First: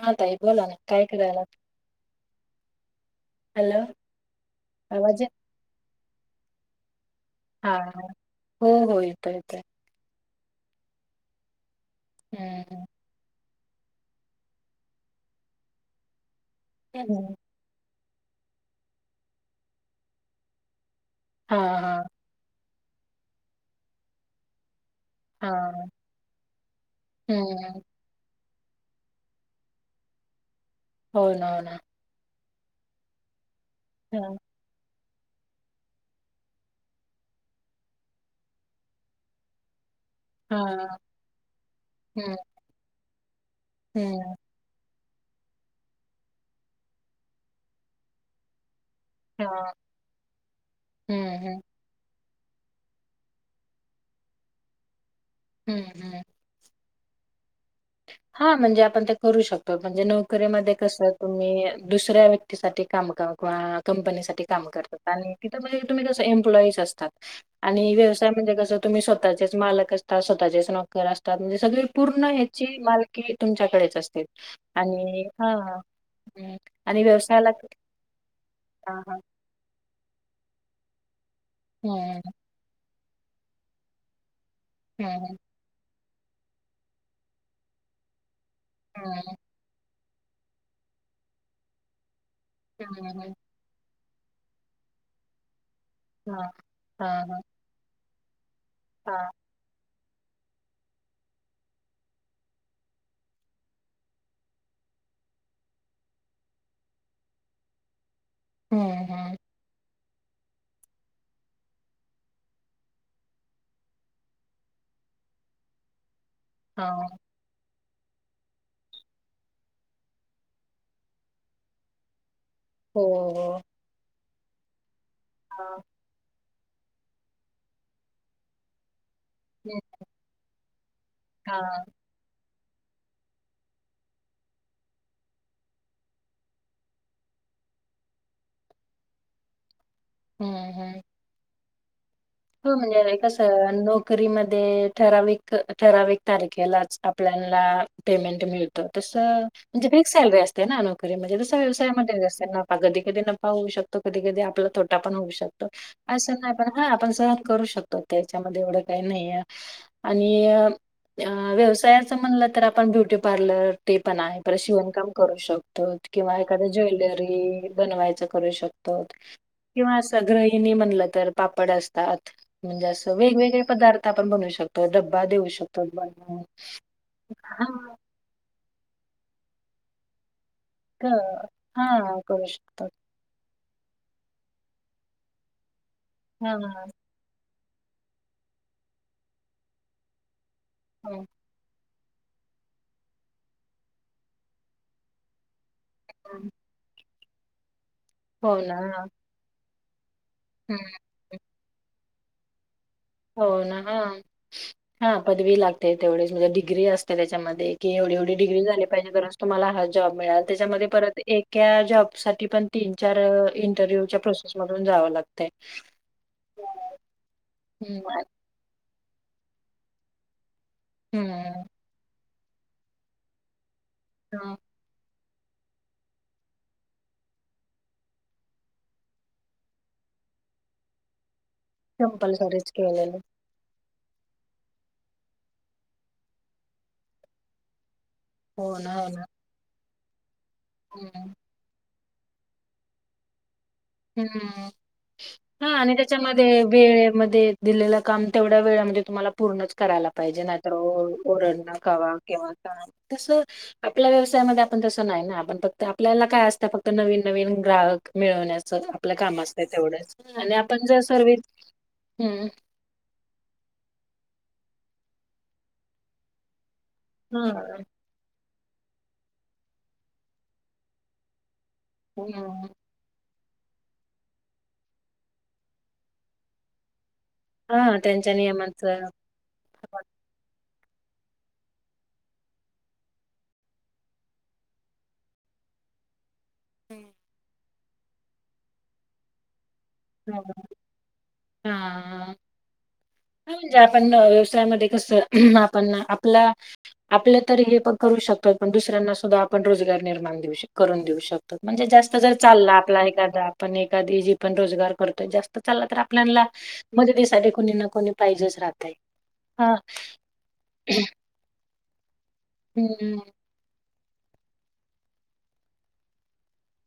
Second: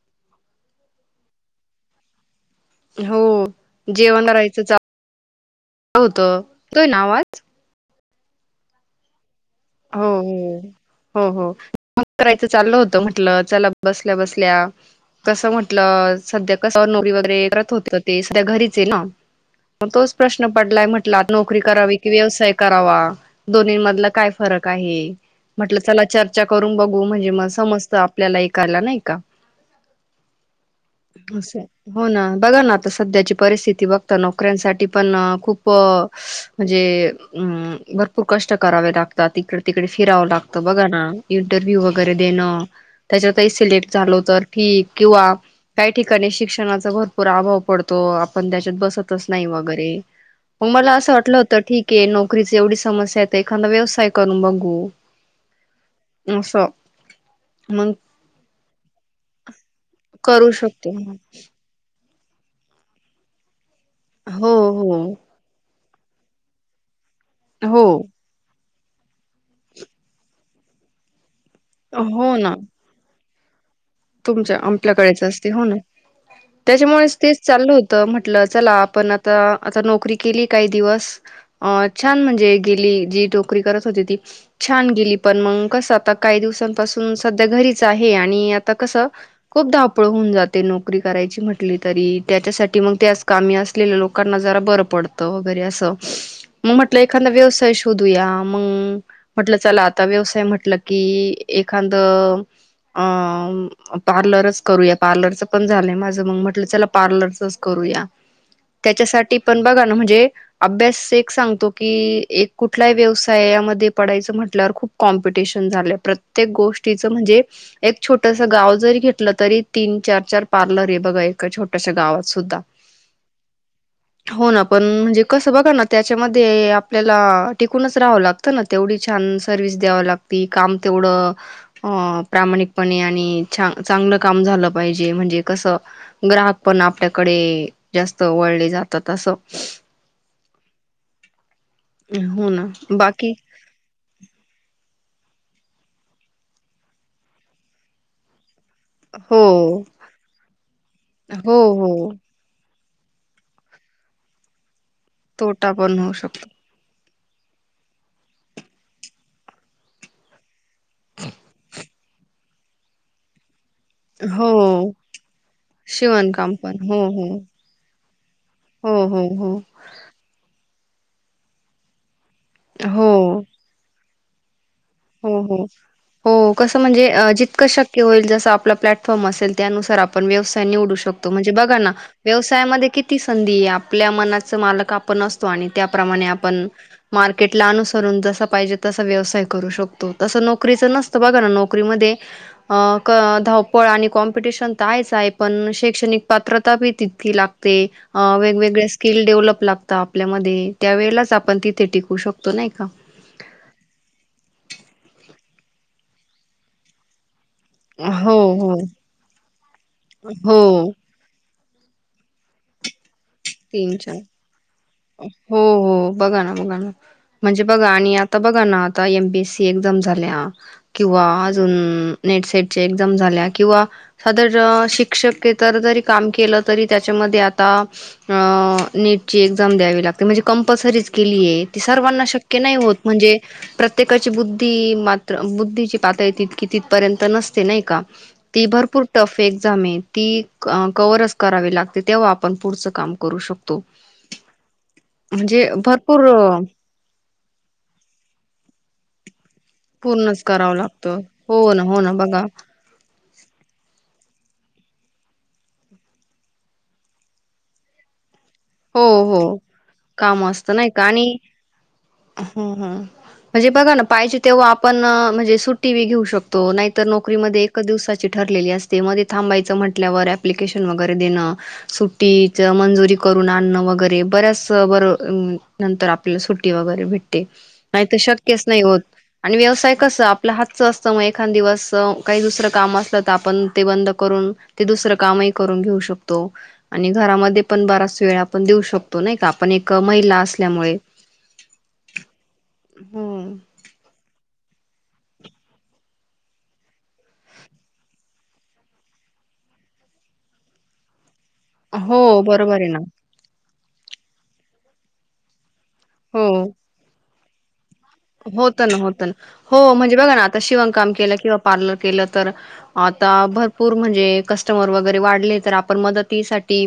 हा ताई बोला ना काय करायलाय हो हॅलो आवाज येत होत येतोय ना आवाज हा हा हो हो येतोय येतोय हो हो हो हो मग करायचं हं, चाललं होतं म्हटलं चला बसल्या बसल्या कस म्हटलं सध्या कस नोकरी हं. वगैरेत करत होत ते सध्या घरीच ना मग तोच प्रश्न पडलाय म्हटलं हां, नोकरी करावी हां, की व्यवसाय करावा दोन्हीं मधल काय कराव फरक आहे म्हटलं हां. चला चर्चा करून बघू म्हणजे म हं. समस्त आपल्या ही कला नाही का असं हो ना बघा ना आता सध्याची परिस्थिती विभक्त हां, नोकऱ्यांसाठी पण खूप म्हणजे भरपूर कष्ट करावे लागतील आता तिकडे तिकडेच असतात फिरावं लागत हां. बघाना इंटरव्ह्यू वगैरे हं, देणं त्याच्यात सिलेक्ट झालो हं. तर ठीक किंवा काही ठिकाणी शिक्षणाचा भरपूर अभाव पडतो आपण त्याच्यात बसत नाही बसत नाही हां. वगैरे मग मला असं वाटलं हं, होत हं. ठीके नोकरी नोरीची एवढी समस्या आहेत एखादा व्यवसाय करून बघू हम हम असं मग हा म्हणजे आपण ते करू शकतो म्हणजे नोकरी करू मध्ये शकते कसं तुम्ही? दुसऱ्या व्यक्तीसाठी काम किंवा कंपनी साठी हो काम हो करतात आणि तिथं मंजे. तुम्ही जसं एम्प्लॉईस असतात. हो आणि व्यवसाय म्हणजे कस. तुम्ही स्वतःचेच मालक असता स्वतःचेच नोकर असता. म्हजे सगळी पूर्ण हो ना ह्याची मालकीण की तुमच्याकडे असते. तुमच्या आपल्याकडेच आणि असते हो ना हां, हं. आणि त्याच्यामुळे तेच व्यवसायाला चाललं होत म्हटलं चला हां, आपण हां. आता आता नोकरी केली काही दिवस अ हं, छान म्हणजे केली. जी नोकरी करत होती ती. छान हं, गेली पण मंग कस आता काही दिवसांपासून सध्या घरीच आहे आणि हं, कसं खूप ा. पळ होऊन जाते नोकरी करायची म्हटली तरी त्याच्यासाठी मग ते हं, आज हं. कामी असलेले लोक. लकना नजरा बर पडतो वगैरे असं. हां. मग म्हटलं हां, एखादा हां. व्यवसाय शोध. तूया मग हां. म्हटलं चला. आता व्यवसाय म्हटलं की एखादं अ पार्लरच करूया पार्लरच पण झालंय माझं मग म्हटलं चला पार्लरचच करूया. हं, हं. त्याच्यासाठी पण बघाणं म्हणे अभ्यास एक सांगतो की एक कुठल्या व्यवसायामध्ये पडायचं म्हटल्यावर खूप कॉमपिटिशन झालं. प्रत्येक गोष्टीचं हां. म्हणजे एक छोट. छोटस गाव जरी घेतलं तरी तीन चार चार पार्लर आहे बघा ए छोटश्या गावात सुद्धा हो. हो ना पण कसं बघा हां. ना त्याच्यामध्ये ते आपल्याला टिकूनच राहावं लागतं ना तेवढी छ सर्स हं. द्या लाग काम तेवढ हां. प्रा पण आणि चांगलं काम झालं पाहिजे म्हणजे कस ग्राहक पण आपल्याकडे जास्त वळले जातात अस. हम्म हम्म. ना, हो म्हणजे बाकी कसं नोकरीमध्ये ठराविक ठरावीिक तारखेलाच आपल्याला पेमेंट मिळत तस हो, म्हणजे फिक्स सॅलरी असते ना नोकरीमध्ये जस हो, हो. व्यवसायामध्ये कधी कधी न पा होऊ शकतो कधी कधी आपला थो ण होऊ शकतो तोटा पण होऊ अस शकतो. नाही पण ह करू शकतो त्याच्यामध्ये एवढं काही नाही आणि व्यवसायाच म्हणलं तर आपण ब्युटी पार्लर ते पण आहे प हो, शिवणकाम करू शकतो किंवा शिवणकाम एखाद्या पण. हो, हो. ज्वेलरी बनवायच करू हो, शकतो हो, हो. किंवा सग ह म्हणलं तर पापड असत तर म्हणजे हो, असं वेगवेगळे पदार्थ आपण बनू शतो हो हो हो कस म्हणजे हा जितकं शक्य होईल जस आपला्लटफॉर्म असेल त्यानुस आपण्यवस् व का शतोणे बा हा करू शकतात व्यवसाया किध आपल्या मनाच मालक आपण असतो आणि त्या प्रमाणे हा आपण हा कटला अुसरून जसा पाहिजे तसा व्यवसाय करू शकतो तस नको कस नसत हा. बघा ना नोकरीमध्ये धावपळ आणि स्पर्धा आहेच आहे शैक्षणिक पात्रता पण लागते अ हो ना वेगवेगळ्या हा स्किल डेव्हलप लागतात ताप आपल्यामध्ये हम्म त्यावेेळेच आपण त ते टिकू शकतो नाही का? हो ना हा हा पदवी लागते तेवढीच म्हणजे डिग्री असते त्याच्यामध्ये की एवढी- एवढी हो, डिग्री हो, झाली पाहिजे तरच तुम्हाला हा जॉब मिळाल त्याच्यामध्ये हो. परत एक जॉब साठी पण तीन चार तीन चार इंटरव्ह्यूच्या प्रोसेस मधून जावं लागतंय. हो हो बघा ना बघा ना म्हणजे बघा नी हम्म आता बघा आता एम बीएससी एक्झाम्स झाल्या हा किंवा हम्म अजून नेट सेटच्या एक्झाम झाल्या किंवा सदर शिक शिक्षकेतर जरी काम केलं तरी त्याच्यामध्ये आता अ नेटची एक्झाम द्यावी लागते म्हणजे कंपल्सरीच केली आहे सर्वांना शक्य कंपल्सरीच नाही होत केलेलं म्हणजे प्रत्ये प्रत्येकाची बुद्धी मात्र बुद्धीची पातळी तितकी तिथपर्यंत नसते नाही का? ती हो ना भरपूर हो ना टफ एक्झाम आहे ती हम्म कवरच करावी लागते तेव्हा आपण पुढचं काम करू शकतो हम्म हा म्हणजे आणि भरपूर त्याच्यामध्ये वेळेमध्ये, दिलेलं काम तेवढा वेळ म्हणजे तुम्हाला पूर्णच करायला पाहिजे पूर्णच नाही तर करावं लागतं ओरडण हो ना हो ना कवा बघा किंवा का तस आप व्यवसायामध्ये आपण तसं नाही ना आपण फक्त आपल्याला काय असत फक्त नवीन-नवीन ग्राहक मिळवण्या हो-हो कामस्त आपण नाही जर का आणि सर्विस हम्म म्हणजे बघा ना पाहिजे तेव्हा आपण म्हणजे सुट्टी वि घेऊ शकतो नाही तर नोकरीमध्ये एक हा. दिवसाची ठरलेली असते मध्ये थांबायचं म्हटल्यावर ॲप्लिकेशन वगैरे देणं. सुट्टीच हम्म. मंजुरी क करून आणन वगैरे बऱ्याच बरं नंतर आपल्या सुट्टी वगैरे भेट हा नाही त्यांच्या शक्यच नाही होत नियमांचं आणि व्यवसाय कस आपल हात अस असतं मग एखांद दिवस काही दुसरं काम असलं तर आपण ते बंद करून ते दुसरं कामही करून घेऊ शकतो. तो आणि घरामध्ये आपण बारा स वेळ आपण देऊ शकतो नाही का आपण एक महिला हा. असल्यामुळे ह हम्म. म्हणजे आपण व्यवसायामध्ये कस आपण आपलं आपलं तरी हे पण करू शकतो पण दुसऱ्यांना सुद्धा आपण रोजगार निर्माण देऊ करून देऊ शकतो. म्हणजे जास्त हो जर चालला बरोबर आहे ना. आपला एखादा पण एखादी जी पण रोजगार करतोय जास्त चालला तर आपल्याला मदतीसाठी कोणी ना कोणी पाहिजेच होत राहतय ना होत ना हा हो म्हणजे बघा ना आता शिवण काम केलं किंवा पार्लर केलं. तर हम्म आता भर पूर म्हणजे कस्टमर वगैरे वाढले तर आपण मदतीसाठी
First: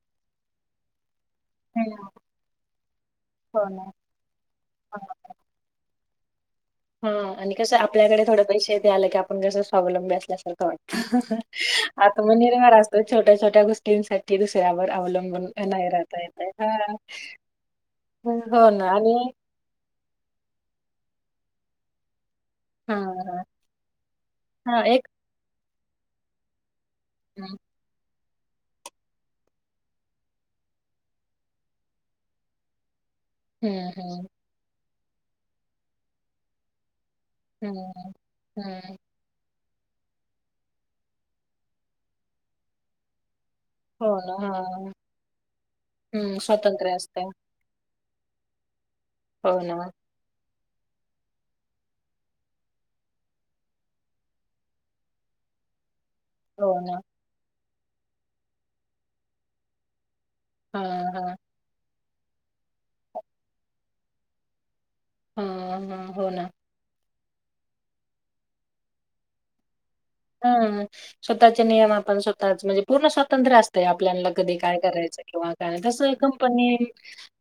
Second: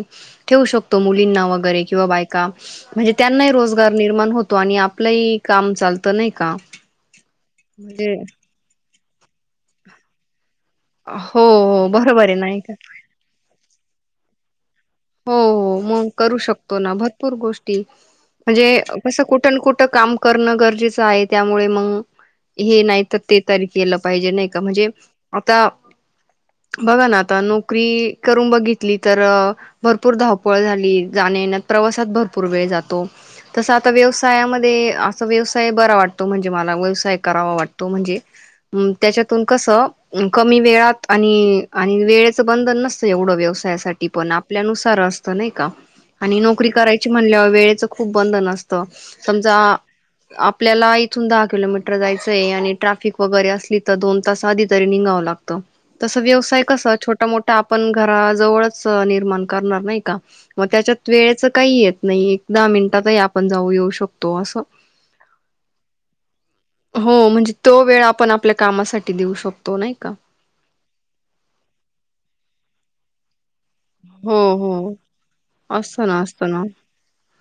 ठेवू शकतो मू मुलींना वगैरे किंवा हम्म बायका म्हणजे त्यांनाही हो ना. रोजगार निर्माण होतो आणि आपलंही काम चाल तर नाही का हा आणि कसं आपल्याकड थोड पैसे आलं की आपण जसं स्वावलंबी असल्या सारखं हो. हो बरोबर आहे नाही का? आत्मनिर्भर असतो छोट्या छोट्या गोष्टी मुलींसाठी दू हो हो मग करू शकतो ना हा भरपूर गोष्टी म्हणजे हो ना आणि कसं कुठं ना कुठं काम करणं गरजेचं आहे त्यामुळे मग हे हा नाही तर ते हा तरी केलं पाहिजे नाही का हा म्हणजे एक आता बघा ना आता नोकरी करून बघितली तर भरपूर धावपळ झाली. जाण्या-येण्यात प्रवासात भरपूर वेळ जातो. तस हम्म आता हम्म. व्यवसायामध्ये व्यवसाय बरा वाटतो म्हणजे मला व्यवसाय करावा वाटतो हम्म, म्हणजे हम्म. त्याच्यातून कस कमी वेळात आणि आणि वेळेच बंधन नसतय एवढं व्यव साठी हो पण ना. आप हां. आपल्यानुसार असतं नई का? हं, आणि नोकरी स्वातंत्र्य करायची असते. म्हणल्यावर वेळचं बंधन समजा हो ना, आप आपल्याला इथून दहा किलोमीटर जायचंय, आणि ट्रॅफिक वगैरे असली तर दोन तास आधी तर निंघाव लागत. तस व्यवसाय हो कसा ना. छोटा मोठा आप पण घरा जवळच, निर्माण करणार नाही का? म हां, त्याच्यात, हां. वेळेचं काही येत नई, एक दहा मिनिटातही आपण जाऊ येऊ शकतो असं. ह ह, हो ना. हो, म्हणजे तो वेळ आपण आपल्या कामासाठी देऊ शकतो, नाही का ह स्वतःचे नियम आपण स्वताच म्हणजे पूर्ण स्वा स्वातंत्र्य अस असतय. आपल्याला हो कदी काय हो करायचं किंवा काय. कस असतं ना असतं ना कंपनी,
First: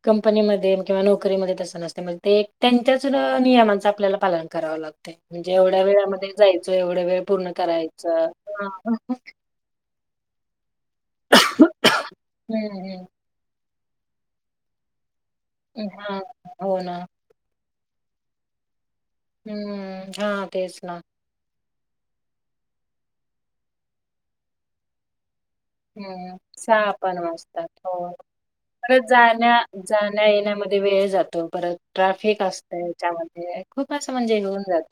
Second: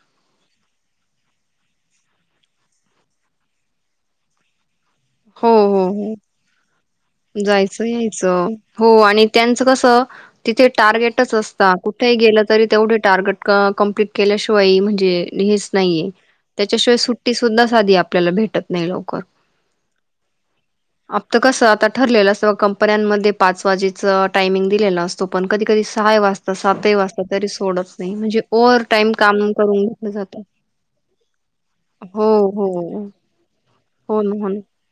कंपनी मध्ये किंवा नोकरी मध्ये तस तेनास्नी म ते त्यांच्याच नियमांच आपल्याला पालन करावं लाग गते. हो म्हणजे एवढ्या वेळामध्ये जायचं, एवढ वेळ पूर्ण कस यायच. करायचं. हो हां. आणि त्याचं कसं हं, हं. [unintelligible] [unintelligible] कम्प्लीट केल्याशिवायी म्हणजे? हेच नाहीये, हां. हो त्याच्याशिवाय ना. सुट्टी सुद्धा - साधी, आपल्याला भेटत नाही लोक. हूॅम... हा, तेच ना. [unintelligible] असं आता ठरलेलं असतं. कंपन्यांमध्ये पाच वाजेच टायमिंग दिलेला असतो. पण कधी कधी सहाही हम्म, वाजता सहा सातही पण वाजता तरी वाजतात. सोडत हो नाही म्हणजे ओव्हर परत टाईम काम जाण्या, करून घेतलं जाण्या- जातं. येण्यामध्ये वेळ जातो. परत हो ट्राफिक हो असतो याच्यामध्ये खूपच, असं हो ना म्हणजे हे हो ना. हून जात.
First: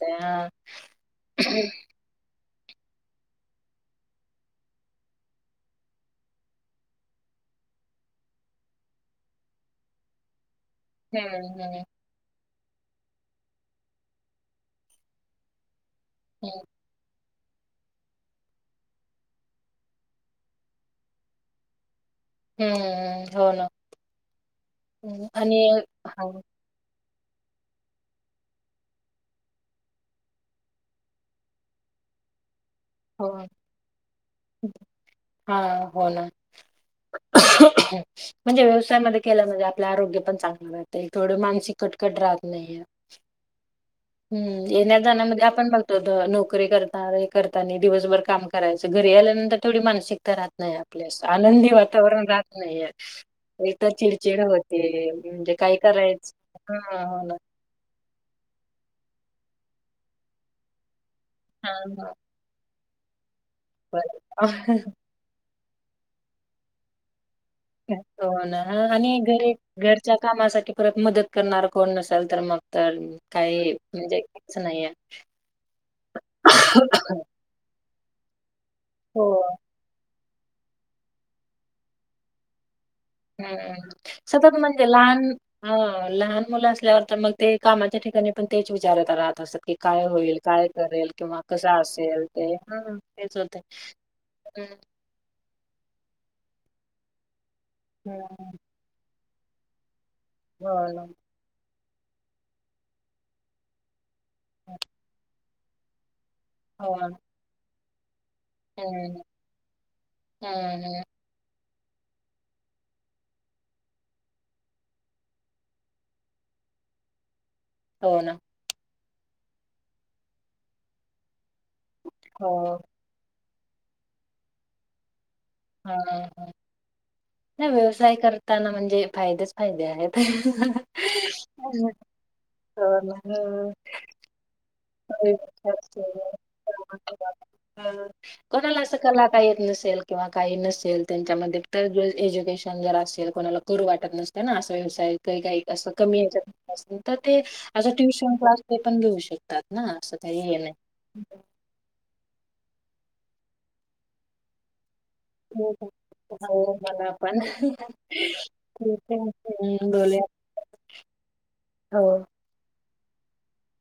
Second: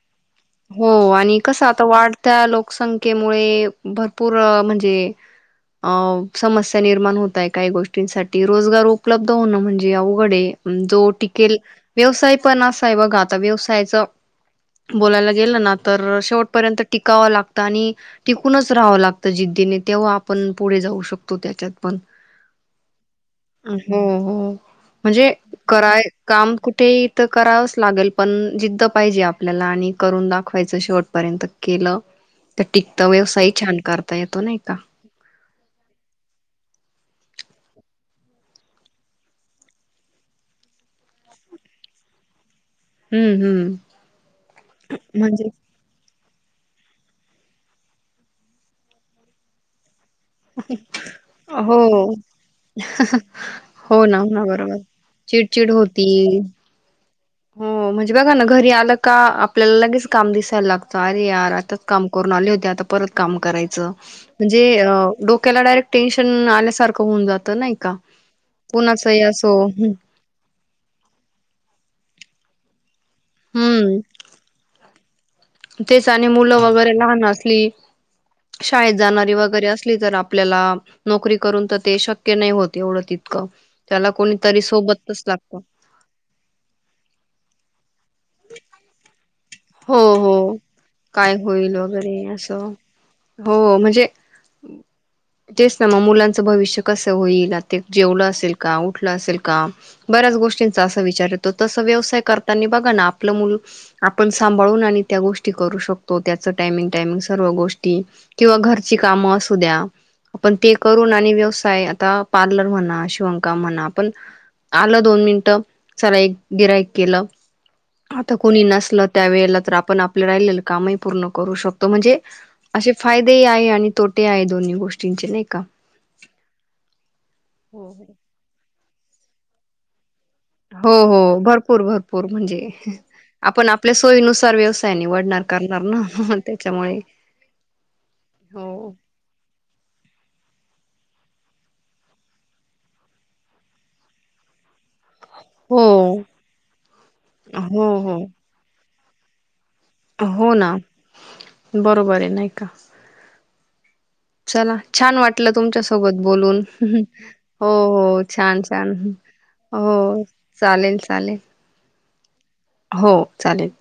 हो, आणि कस, आता वाढत्या लोकसंख्ये - मुळे भरपूर, म्हणजे... अ समस्या निर्माण होताय, काही गोष्टींसाठी रोजगार उपलब्ध होणं म्हणजे अवघड हे. जो टिकेल, हम्म व्यवसाय- पण असा आहे बघा आता व्यवसायाचं. बोलायला गेईल ना. तर हम्म शेवटपर्यंत टिकावं लागत. आणि टिकूनच राहावं लागतं जिद्दीने तेव्हा आपण पुढे जाऊ शकतो त्याच्यात पण. हम्म ना हो हो हम्म, म्हणजे आणि कराय हा हो काम कुठेही. तर करावंच लागेल पण जिद्द पाहिजे आपली. आपल्याला आणि करून दाखवायचं शेवटपर्यंत केलं. तर टिकता व्यवसाय छान करता येतो नाही का. हा हो ना म्हणजे व्यवसायामध्ये केल्यामध्ये आपले आरोग्य पण चांगलं राह थोड मानसिक कटकट राहत. नाहीये हम्म हम्म. हम्म येण्या जाण्यामध्ये म्हणजे आपण बघतो. नोकरी कर करता दिवसभर काम करायचं, घरी आल्यानंतर थोडी मानसिक. तर राहत नाही आपल्यास आनंदी हो वातावरण राहत नाही, एक तर हो ना हो चिडचिड ना बरोबर होते, म्हणजे चिडचिड काय होती करायचं ह हो ना. हो म्हणजे बघा ना घरी आलं का आपल्याला लगेच काम दिसायला लागतं. सारे यार हा आताच काम हा करून आले होते आता. परत काम. करायच बर म्हणजे. तोकला डायरेक् टेनशनल्यासारं होऊनात. [unintelligible] तो हो ना आणि घरी हं, घरच्या कामासाठी. परत मदत करणार कोण नसेल तर मग तर. काही हम्म म्हणजेच नाहीये. [unintelligible] तेच आणि मुलं वगैरे लहान असली. शाळेत जाणारी हो वगैरे असली तर आप आपल्याला नोकरी करून तर ते शक्य नाही होत. एवढं तितकं हम्मम् त्याला सतत कोणीतरी म्हणजे, सोबतच लहान लागत ह लहान मुलं असल्यावर तर मग ते कामाच्या ठिकाणी. पण तेच विचारतात. तस कि हो काय हो होईल, काय करेल काय किंवा होईल कसं वगैरे असेल ते असं ह तेच हो होते. म्हणजे ं भविष्य कसं होईल. ते जेवलं असेल हं. का उठलं असेल. मु काम. बऱ्याच हो गोष्टींचा असं ना. विचार येतो तस. व्यवसाय करताना बघा ना आपलं म्हणून मूल आ. पण सांभाळून आणि त्या गोष्टी. ती करू शकतो तो त्याचं टायमिंग हो ना. टायमिंग सर्व गोष्टी ती किंवा घरची हं, कामं असू द्या आपण ते हं, हं. करून आणि व्यवसाय य आता पार्लर म्हणा शिवणकाम म्हणा पण आलं दोन मिनिटं चला एक गिऱ्हाईक केलं. हो आता ना. कोणी नसलं त्यावेळेला तर आपण आपलं राहिले कामही पूर्ण करू शकतो म्हणजे हो. असे फायदे हि आहे. आणि तोटे आहे दोन्ही गोष्टींचे नाही का ह नाही हो हो व्यवसाय करताना म्हणजे फायदाच फायदे आहेत. हो हो भरपूर भरपूर म्हणजे हो ना. हो. आपण आपल्या सोयीनुसार व्यवसाय निवडणार करणार ना त्याच्यामुळे कोणाला हो असं कला का येत नसेल किंवा काही नसेल त्यांच्यामध्ये एज्युकेशन जर असेल कोणाला करू वाटतं नसतं ना? व्यवसाय किंवा काही हो असं कमी याच्यात असेल तर ते हो हो ट्युशन क्लास ते पण घेऊ शकतात? ना असं काही हो हे ना नाही. बरोबर आहे नाही. का चला. छान वाटलं तुमच्या सोबत बोलून हो मला पण हो ठीक हो छान छान आहे. हम्म, हो बोलूया चालेल चालेल. हो. हो चालेल.